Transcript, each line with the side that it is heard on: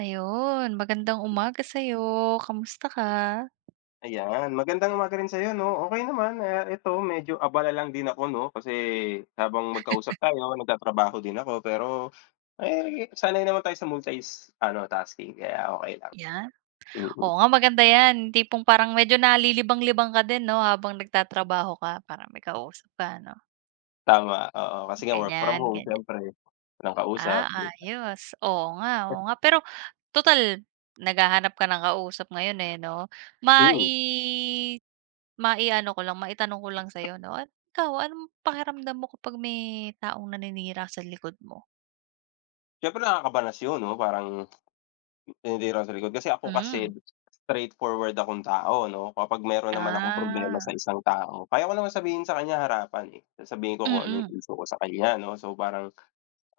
right: Ayun, magandang umaga sa'yo, kamusta ka?
left: Ayan, magandang umaga rin sa'yo 'no. Okay naman, ito medyo abala lang din ako 'no, kasi habang magkausap tayo nagtatrabaho din ako pero, eh, sanay naman tayo sa multis ano, tasking kaya okey lang.
right: 'Yan.
left: Mm,
right: Oo nga, maganda 'yan, tipong parang medyo nalilibang-libang ka din 'no, habang nagtatrabaho ka parang may kausap ka 'no,
left: tama, oo. Kasi nga work from
right: ganyan,
left: home
right: ganyan.
left: siyempre, walang kausap.
right: Ah, ayos, oo nga, oo nga. Pero total naghahanap ka ng kausap ngayon, eh, 'no, mai
left: Mm,
right: mai-ano ko lang, maitanong ko lang sa'yo 'no, at ikaw, anong pakiramdam mo kapag may taong naninira sa likod mo?
left: siyempre nakakabanas yun 'no, parang hindi raw sa likod. Kasi ako
right: Hmm.
left: kasi straightforward akong tao 'no, kapag meron naman akong problema sa
right: Ah.
left: isang tao, kaya ko naman sabihin sa kanya harapan, eh. Sasabihin ko kung ano yung
right: Mm.
left: issue ko sa kanya 'no. So parang,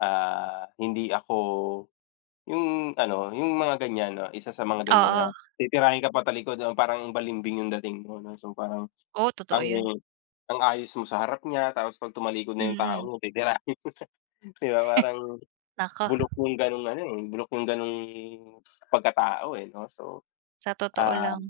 left: hindi ako yung ano, yung mga ganyan 'no, isa sa mga ganyan na
right: Oo.
left: titirahin ka patalikod, oo, parang balimbing yung dating mo 'no. So parang
right: Oo, totoo
left: ang
right: 'yun.
left: ang ayos mo sa harap niya tapos 'pag tumalikod na yung taong
right: Mm.
left: yun titirahin. 'Di ba? Parang
right: Naku,
left: bulok yung gano'ng ano, eh, bulok yung gano'ng pagkatao, eh 'no. So,
right: sa totoo
left: ah
right: lang.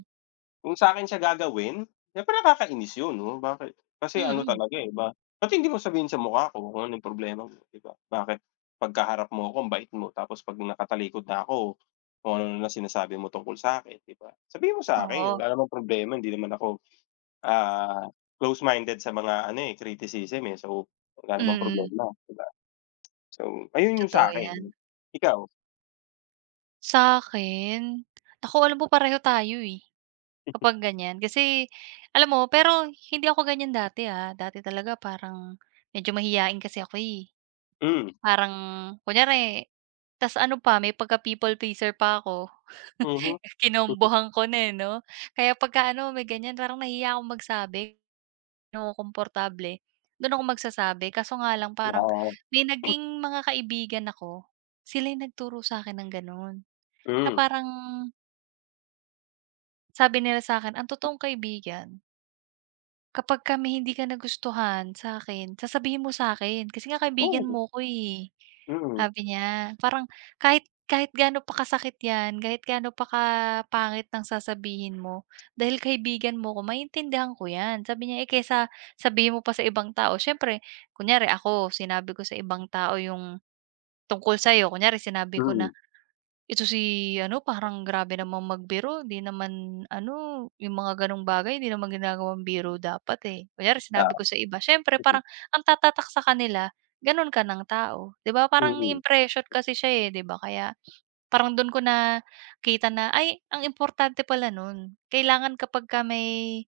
left: Kung sa'kin siya gagawin, siyempre nakakainis yun 'no, bakit, kasi ano
right: Mm.
left: talaga, eh, ba't hindi mo sabihin sa mukha ko kung ano yung problema mo, 'di ba? Bakit pagkaharap mo ako ang bait mo, tapos 'pag nakatalikod na ako, kung ano na sinasabi mo tungkol sa'kin, 'di ba? Sabihin mo sa'kin,
right: Oo.
left: wala namang problema, hindi naman ako, ah, close-minded sa mga ano, eh, criticism, eh, so wala namang
right: Mm.
left: problema, 'di ba? So, ayun yung
right: Totoo
left: sa'kin.
right: 'yan.
left: Ikaw?
right: Sa'kin, naku, alam mo pareho tayo, eh, kapag ganyan. Kasi alam mo, pero hindi ako ganyan dati talaga parang medyo mahiyain kasi ako, eh.
left: Hmm,
right: Parang, kunyari, ta's ano pa, may pagka people pleaser pa ako.
left: mhm.
right: Kinombohan ko na, eh, 'no? Kaya pagka ano may ganyan, parang nahiya akong magsabi ng komportable, do'n ako magsasabi, kaso nga lang parang
left: Oo.
right: may
left: Hmm, oo.
right: naging mga kaibigan ako, sila yung nagturo sa akin ng gano'n, na parang sabi nila sa akin, ang totoong kaibigan, kapag ka may hindi ka nagustuhan sa'kin, sasabihin mo sa'kin kasi nga kaibigan mo ko, eh.
left: Mm, mm,
right: Sabi niya parang, kahit kahit gaano pa kasakit 'yan, kahit gaano pa kapangit ng sasabihin mo, dahil kaibigan mo ko, maintindihan ko 'yan. Sabi niya, eh, kaysa sabihin mo pa sa ibang tao, siyempre kunyari ako sinabi ko sa ibang tao yung tungkol sa'yo, kunyari sinabi ko na,
left: mm.
right: ito si ano, parang grabe namang magbiro, 'di naman ano, yung mga gano'ng bagay, 'di naman ginagawang biro dapat, eh. Kunyari sinabi ko sa iba, siyempre
left: Oo.
right: parang ang tatatak sa kanila, gano'n ka ng tao, 'di ba? Parang
left: Mm,
right: impression kasi siya, eh, 'di ba? Kaya parang do'n ko na kita na, ay, ang importante pala nun, kailangan kapagka may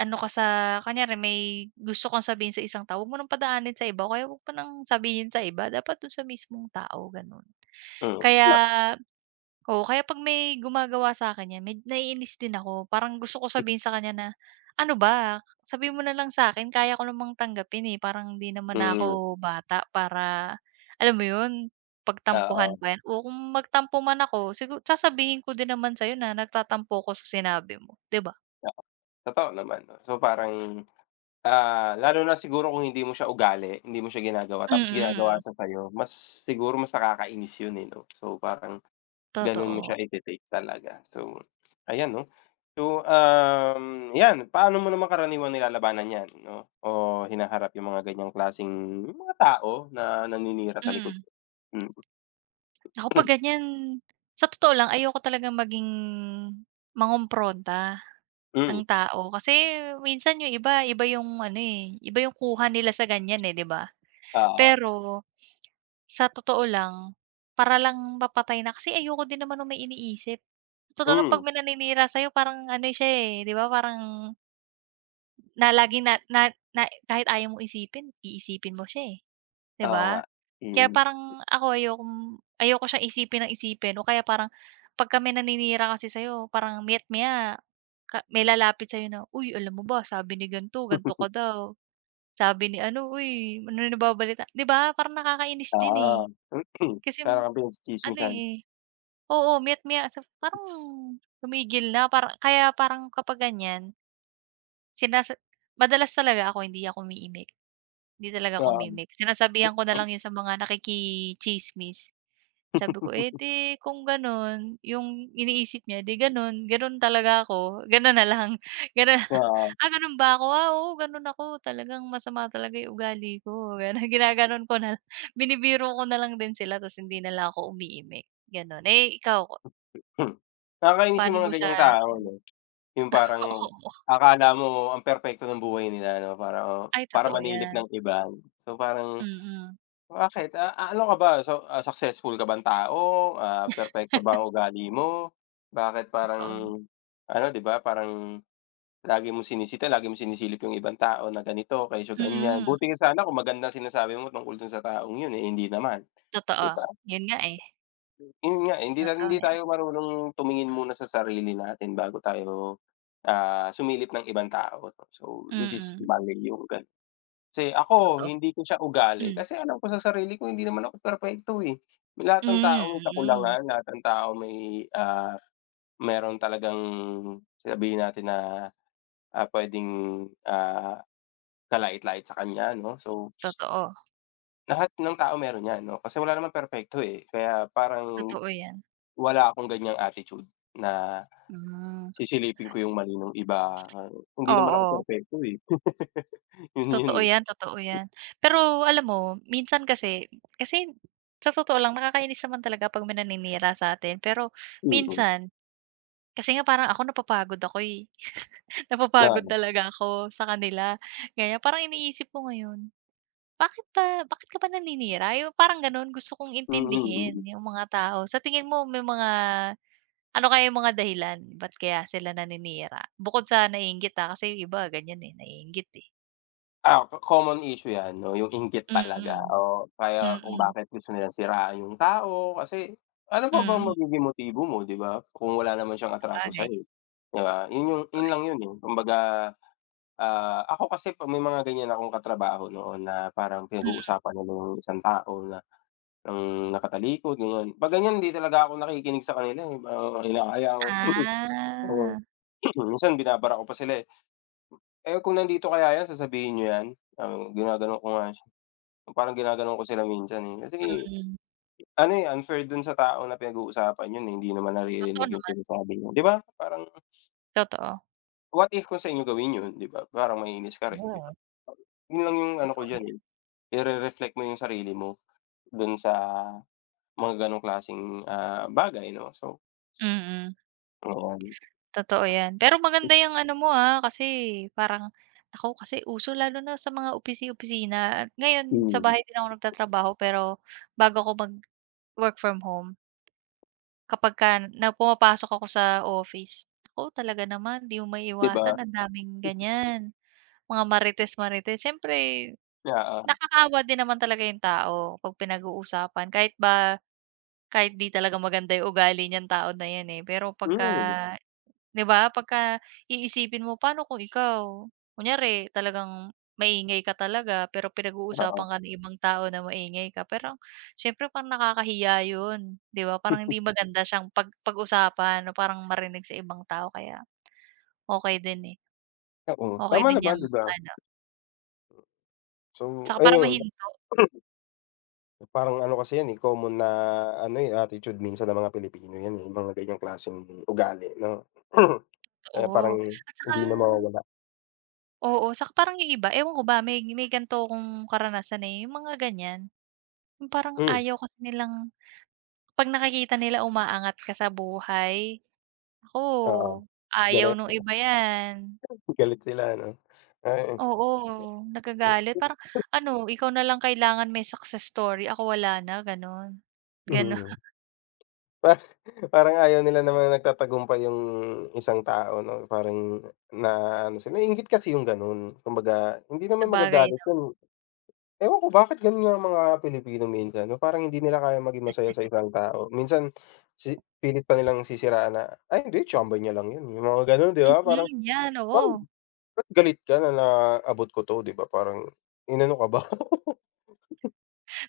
right: ano ka, sa kunyari may gusto kang sabihin sa isang tao, huwag mo ng padaanin sa iba, o kaya huwag mo ng sabihin sa iba, dapat do'n sa mismong tao, gano'n.
left: mm,
right: Kaya
left: tama,
right: Oo, kaya 'pag may gumagawa sa'kin niyan, med naiinis din ako. Parang gusto ko sabihin sa kanya na, "Ano ba, sabihin mo na lang sa akin, kaya ko namang tanggapin, eh, parang hindi naman na
left: mm,
right: ako bata para," alam mo 'yun,
left: oo,
right: pagtampuhan pa 'yan. Oo, kung magtampo man ako, sasabihin ko din naman sa'yo na nagtatampo ako sa sinabi mo, 'di ba?
left: oo, totoo naman 'no. So parang, lalo na siguro kung hindi mo siya ugali, hindi mo siya ginagawa tapos ginagawa
right: Mm.
left: siya sa'yo, mas siguro mas nakakainis 'yun, eh, 'no. So parang gano'n mo
right: Totoo.
left: siya ite-take talaga. So ayan 'no. So, 'yan, paano mo naman karaniwang nilalabanan 'yan 'no o hinaharap yung mga ganiyang klaseng mga tao na naninira sa likod
right: Mm.
left: mo? Mm,
right: Ako 'pag ganyan, sa totoo lang ayoko talagang maging mangumpronta ng
left: mm,
right: tao. Kasi minsan yung iba, iba yung ano, eh, iba yung kuha nila sa ganyan, eh, 'di ba?
left: oo,
right: Pero sa totoo lang, para lang mapatay na, kasi ayoko din naman nung may iniisip. Sa totoo lang
left: hmm,
right: 'pag may naninira sa'yo, parang ano siya, eh, 'di ba, parang na laging na na na kahit ayaw mo isipin, iisipin mo siya, eh, 'di
left: oo nga,
right: ba? Kaya
left: mm.
right: parang ako ayoko siyang isipin nang isipin, o kaya parang pagka may naninira kasi sa'yo, parang maya't maya ka may lalapit sa'yo na, "Uy, alam mo ba, sabi ni gan'to, gan'to ka daw. Sabi ni ano, uy, ano na nababalita," 'di ba, parang nakakainis din,
left: Oo.
right: eh. Kasi
left: Para kang
right: ano,
left: pinagsismisan.
right: eh, oo, maya't maya sa parang tumigil na, parang kaya parang kapag ganyan sinas madalas talaga ako, hindi ako umiimik, hindi talaga ako
left: Oo,
right: umimik. Sinasabihan ko na lang 'yun sa mga nakikitsismis. Sabi ko, eh, 'di kung gano'n, yung iniisip niya, 'di gano'n, gano'n talaga ako, gano'n na lang, gano'n na
left: oo.
right: "Ah, gano'n ba ako? Ah, oo, gano'n ako, talagang masama talaga yung ugali ko." Gano'n, ginagano'n ko na lang, binibiro ko na lang din sila ta's hindi na lang ako umiimik, gano'n. Eh, ikaw,
left: Hmm. Nakakainis
right: paano
left: yung
right: mo
left: mga ganyang
right: siya
left: tao 'no, yung parang
right: oo,
left: akala mo ang perpekto ng buhay nila 'no, para oh,
right: ay
left: para
right: totoo
left: manilip
right: 'yan.
left: ng iba. So parang,
right: Mm,
left: bakit, ano ka ba, so, successful ka bang tao, perpekto ba ang ugali mo? Bakit parang
right: totoo.
left: ano 'di ba, parang lagi mong sinisita, lagi mong sinisilip yung ibang tao na ganito, kesyo ganyan.
right: Mm,
left: Buti nga sana kung maganda ang sinasabi mo tungkol dun sa taong yun, eh, hindi naman,
right: totoo.
left: 'di ba?
right: 'Yun nga, eh,
left: Yun nga, eh, hindi ta
right: totoo
left: hindi
right: 'yan.
left: tayo marunong tumingin muna sa sarili natin bago tayo, sumilip ng ibang tao 'no. So, which is
right: Mm,
left: mali yung gano'n. Kasi ako
right: totoo.
left: hindi ko siya ugali
right: Mm.
left: kasi alam ko sa sarili ko hindi naman ako perpekto, eh. Lahat ng tao
right: Mm.
left: may
right: Mm,
left: kakulangan, lahat ng tao may, meron talagang sabihin natin na, puwedeng, kalait-lait sa kanya 'no. So,
right: totoo,
left: lahat ng tao meron 'yan 'no, kasi wala namang perpekto, eh. Kaya parang
right: totoo 'yan.
left: wala akong ganiyang attitude na
right: Hmm,
left: sisilipin ko yung mali nung iba, hindi naman ako
right: oo.
left: perpekto, eh. Yun yun,
right: Totoo
left: eh,
right: 'yan, totoo 'yan. Pero alam mo, minsan kasi kasi sa totoo lang nakakainis naman talaga 'pag may naninira sa atin. Pero
left: mm,
right: minsan, kasi nga parang ako napapagod ako, eh. Napapagod
left: oo,
right: talaga ako sa kanila, ganyan. Parang iniisip ko ngayon, bakit ka ba naninira? Yung parang gano'n, gusto kong
left: mm,
right: intindihin
left: mm.
right: yung mga tao. Sa tingin mo may mga ano kaya yung mga dahilan ba't kaya sila naninira? Bukod sa naiinggit, ah, kasi yung iba ganyan, eh, naiinggit, eh.
left: Ah, common issue 'yan 'no, yung inggit talaga
right: Mm.
left: o kaya kung
right: Mm.
left: bakit gusto nilang siraan yung tao kasi ano pa bang
right: Mm.
left: magiging motibo mo 'di ba, kung wala naman siyang atraso
right: Sabagay.
left: sa'yo, 'di ba? Yun yung yun lang yun, eh, kumbaga, ako kasi 'pag may mga ganyan akong katrabaho noon na parang
right: Mm.
left: pinag-uusapan nila yung isang tao na ng nakatalikod ganyan, 'pag ganyan hindi talaga ako nakikinig sa kanila, eh, hinahayaan ko. Oo,
right: Ah.
left: minsan binabara ko pa sila, eh. "Eh, kung nandito kaya 'yan sasabihin niyo 'yan?" Parang ginaganon ko nga siya, parang ginaganon ko sila minsan, eh, kasi
right: Mm.
left: ano, eh, unfair dun sa tao na pinag-uusapan yun, eh, hindi naman
right: Totoo
left: naririnig yung
right: naman,
left: sinasabi mo, 'di ba? Parang
right: totoo.
left: what if kung sa inyo gawin yun, 'di ba? Parang maiinis ka rin, 'di
right: Oo,
left: ba? Yun lang yung ano ko
right: totoo
left: diyan,
right: yan.
left: eh, ire-reflect mo yung sarili mo dun sa mga ganong klaseng, bagay 'no, so
right: Mm.
left: ayan.
right: Totoo yan. Pero maganda yang ano mo, ah, kasi parang, naku, kasi uso lalo na sa mga opisi-opisina, at ngayon sa
left: Mm,
right: bahay din ako nagtatrabaho, pero bago ako mag-work from home, kapagka na pumapasok ako sa office, naku talaga naman 'di mo
left: 'di
right: maiiwasan
left: ba?
right: ang daming ganyan. Mga marites-marites siyempre,
left: Oo,
right: nakakaawa din naman talaga yung tao 'pag pinag-uusapan, kahit 'di talaga maganda yung ugali niyang tao na 'yan, eh, pero pagka
left: hmm,
right: Mm. 'di ba, pagka iisipin mo, paano kung ikaw, kunyari talagang maingay ka talaga, pero pinag-uusapan
left: oo.
right: ka ng ibang tao na maingay ka, pero siyempre parang nakakahiya yun, 'di ba? Parang hindi maganda siyang pag-usapan, o parang marinig sa ibang tao, kaya okay din, eh,
left: Oo,
right: okey
left: tama
right: din
left: naman,
right: yang
left: 'di ba?
right: ano,
left: So,
right: 'tsaka para
left: ayun.
right: mahinto.
left: Parang ano kasi 'yan, eh, common na ano, eh, attitude minsan ng mga Pilipino 'yan, eh, yung mga ganyang klaseng ugali, 'no? Kaya parang
right: Totoo. At saka,
left: hindi na mawawala.
right: oo, saka parang yung iba, ewan ko ba, may ganito akong karanasan, eh, yung mga ganyan, yung parang
left: Hmm,
right: ayaw kasi nilang 'pag nakikita nila umaangat ka sa buhay, naku,
left: oo,
right: ayaw
left: galit.
right: nung iba 'yan.
left: Galit sila, 'no? Ay,
right: Oo, nagagalit parang ano, ikaw na lang kailangan may success story, ako wala na gano'n. Gano'n,
left: mm. Pa parang ayaw nila naman nagtatagumpay yung isang tao, 'no? Parang na ano sila, naiinggit kasi yung gano'n. Kumbaga, hindi naman
right: sabagay
left: magagalit
right: 'no,
left: yun. Ewan ko bakit ganun nga ang mga Pilipino minsan 'no, parang hindi nila kayang maging masaya sa isang tao. Minsan si pilit pa nilang sisiraan na, "Ay hindi, tiyambay niya lang 'yun." Yung mga gano'n, 'di ba?
right: mm,
left: Parang
right: 'yan,
left: parang
right: oo,
left: ba't galit ka na naabot ko 'to, 'di ba? Parang inano ka ba?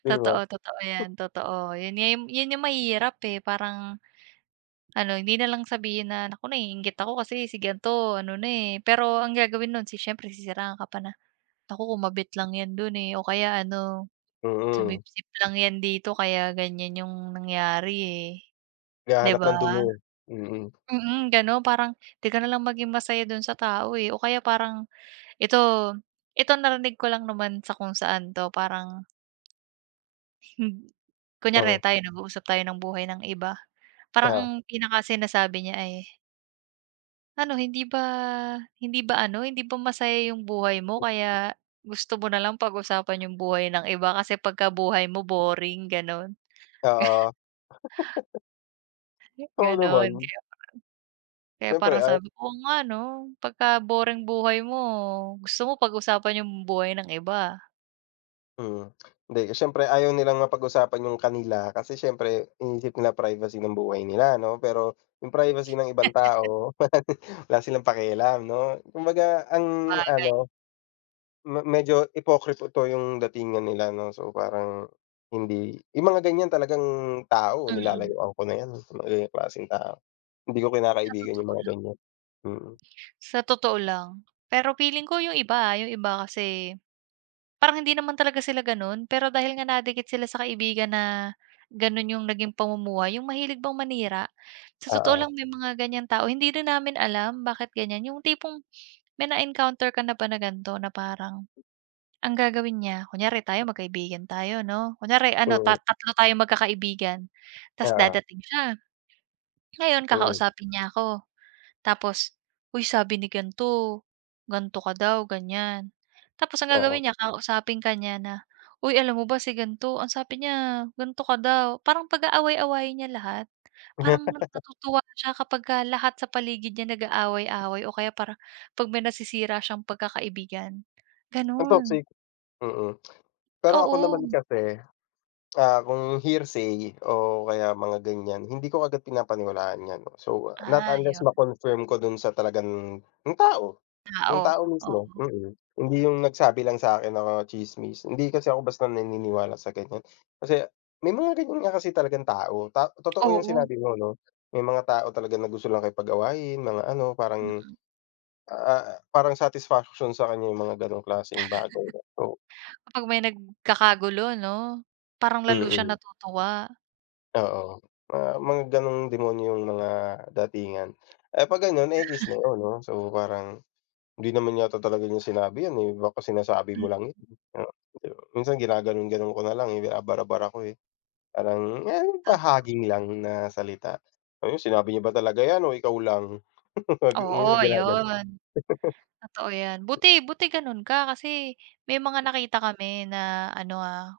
left: 'Di ba?
right: totoo, totoo 'yan, totoo. 'Yun nga, 'yun yung mahirap, eh, parang, ano, hindi na lang sabihin na, "Naku, naiinggit ako kasi si gan'to ano na, eh." Pero ang gagawin nun, siyempre sisiraan ka pa na, "Naku, kumabit lang 'yan dun, eh, o kaya ano,
left: Mm,
right: sumipsip lang 'yan dito, kaya ganyan yung nangyari, eh." 'Di
left: naghahanap
right: ba?
left: ng dumi, mm,
right: Mm. Gano'n, parang 'di ka na lang maging masaya dun sa tao, eh, o kaya parang ito ito narinig ko lang naman sa kung saan 'to, parang kunyari
left: oo,
right: tayo nag-uusap tayo ng buhay ng iba, parang ang
left: oo,
right: pinaka sinasabi niya ay, ano, hindi ba masaya yung buhay mo, kaya gusto mo na lang pag-usapan yung buhay ng iba kasi pagka buhay mo boring gano'n,
left: oo. Oo
right: gano'n.
left: naman,
right: Kaya kaya
left: siyempre
right: parang
left: ay
right: sabi ko, "Oo nga 'no, pagka boring buhay mo, gusto mo pag-usapan yung buhay ng iba."
left: mm. Hindi, siyempre ayaw nilang mapag-usapan yung kanila kasi siyempre iniisip nila privacy ng buhay nila 'no, pero yung privacy ng ibang tao, wala silang pakialam 'no? Kumbaga ang
right: Sabagay,
left: ano, medyo ipokripto yung datingan nila 'no, so parang hindi, yung mga ganyan talagang tao,
right: mm,
left: nilalayuan ko na 'yan, mga ganyang klaseng tao. Hindi ko
right: sa
left: kinakaibigan yung
right: totoo
left: mga
right: lang
left: ganyan. Mm,
right: sa totoo lang. Pero feeling ko yung iba kasi parang hindi naman talaga sila gano'n, pero dahil nga nadikit sila sa kaibigan na gano'n, yung naging pamumuhay, yung mahilig bang manira. Sa totoo
left: oo,
right: lang may mga ganiyang tao, hindi rin namin alam bakit ganiyan, yung tipong may na-encounter ka na ba na ganito na parang, ang gagawin niya, kunyari tayo magkaibigan tayo 'no, kunyari ano,
left: mm,
right: tatlo tayong magkakaibigan, ta's
left: oo,
right: dadating siya, ngayon
left: mm,
right: kakausapin niya ako. Tapos, "Uy, sabi ni gan'to, gan'to ka daw," ganyan. Tapos ang
left: oo.
right: gagawin niya, kakausapin ka niya na, "Uy, alam mo ba si gan'to, ang sabi niya gan'to ka daw." Parang pag-aaway-awayin niya lahat. Parang natutuwa siya kapagka lahat sa paligid niya nag-aaway-away, o kaya para 'pag may nasisira siyang pagkakaibigan,
left: Ang
right: gano'n.
left: toxic, mm. Pero ako
right: Oo.
left: naman kasi, kung hearsay o kaya mga ganyan, hindi ko agad pinapaniwalaan 'yan 'no. So, not
right: Ah,
left: unless
right: 'yon.
left: ma-confirm ko dun sa talagang yung tao.
right: Ah.
left: Yung
right: Oh,
left: tao
right: oo.
left: mismo, mm. Hindi yung nagsabi lang sa'kin na tsismis, hindi kasi ako basta naniniwala sa ganiyan. Kasi may mga ganiyan nga kasi talagang tao, ta totoo yung
right: Oo.
left: sinabi mo 'no, may mga tao talaga na gusto lang kipag-awayin, mga ano, parang,
right: Mm.
left: ah, ah, parang satisfaction sa kanya yung mga gano'ng klaseng bagay. So
right: Kapag may nagkakagulo 'no, parang lalo siya
left: mm,
right: natutuwa.
left: oo. Mga gano'ng demonyo yung mga datingan. Eh, 'pag gano'n ekis na yun 'no, so parang hindi naman yata talaga niya sinabi 'yan, eh, baka sinasabi mo
right: Mm.
left: lang 'yan, oo, di ba? Minsan ginaganon-ganon ko na lang, eh, binabara-bara ko, eh, parang, eh, pahaging lang na salita. Ayun, sinabi niya ba talaga 'yan o ikaw lang? Minsan
right: Oo,
left: ginaganon,
right: yun. Totoo yan. Buti, buti ganun ka, kasi may mga nakita kami na ano, ah,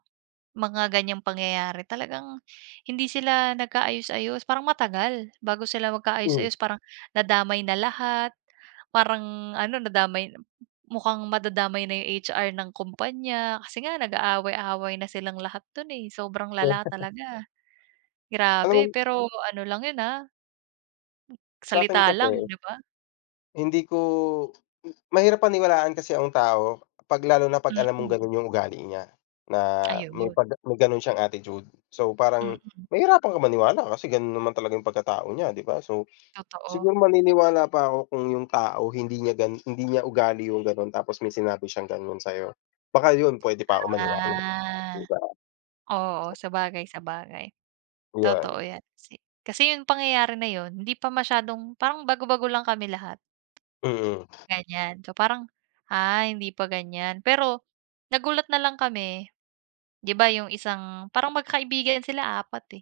right: mga ganiyang pangyayari, talagang hindi sila nagkaayos-ayos, parang matagal bago sila
left: hmm,
right: magkaayos-ayos. Parang nadamay na lahat, parang ano, nadamay, mukhang madadamay na yung HR ng kumpanya kasi nga nag-aaway-away na silang lahat dun, eh, sobrang lala
left: hmm.
right: talaga.
left: Alam mo
right: Grabe, pero ano lang yun, ah,
left: sa'kin
right: salita lang,
left: kasi
right: 'di ba?
left: hindi ko, mahirap paniwalaan kasi ang tao 'pag lalo na 'pag alam mong
right: Mm,
left: gano'n yung ugali niya, na
right: ayun.
left: may gano'n siyang attitude. So, parang
right: Mm.
left: mahihirapan kang maniwala kasi gano'n naman talaga yung pagkatao niya, di ba? So
right: Totoo.
left: siguro maniniwala pa ako kung yung tao hindi niya ugali yung gano'n tapos may sinabi siyang ganun sa'yo. Baka yun puwede pa ako maniwala,
right: Ah,
left: 'di ba?
right: oo, sabagay, sabagay. Totoo
left: Yun,
right: 'yan kasi. Kasi yung pangyayari na yun hindi pa masyadong parang bago-bago lang kami lahat,
left: mm,
right: ganyan. So parang, ah, hindi pa ganyan. Pero nagulat na lang kami, 'di ba yung isang parang magkaibigan sila apat, eh.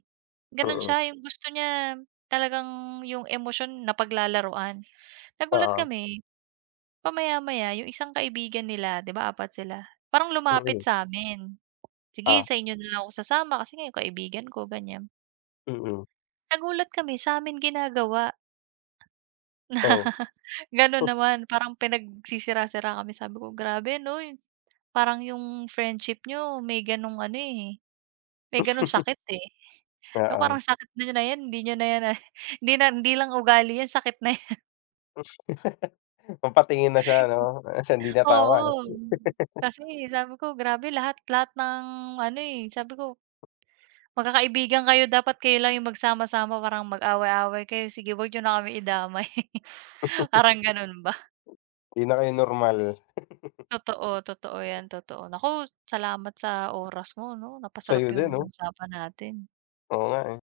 right: Gano'n
left: mm,
right: siya, yung gusto niya talagang yung emosyon napaglalaruan. Nagulat
left: oo,
right: kami, pa maya-maya yung isang kaibigan nila, 'di ba apat sila, parang lumapit
left: mm,
right: sa sa'min. Sige,
left: ah,
right: sa inyo na lang ako sasama kasi nga yung kaibigan ko ganyan.
left: mm,
right: Nagulat kami, sa'min ginagawa
left: oh.
right: gano'n naman, parang pinagsisira-sira kami. Sabi ko, "Grabe 'no yung, parang yung friendship nyo may gano'ng ano, eh, may gano'ng sakit, eh." So, parang sakit niyo na 'yan, hindi niyo na 'yan, ah, hindi lang ugali 'yan, sakit na 'yan.
left: Oo. Papatingin na siya 'no. Hindi na tama, eh,
right: Oo, kasi sabi ko grabe, lahat lahat ng ano, eh, sabi ko, magkakaibigan kayo, dapat kayo lang yung magsama-sama, parang mag-away-away kayo, sige wag niyo na kami idamay. Parang ganun ba?
left: hindi na kayo normal.
right: Totoo, totoo yan, totoo. Naku, salamat sa oras mo 'no, napasarap
left: Sa'yo
right: yung
left: din 'no?
right: usapan natin.
left: Oo nga, eh.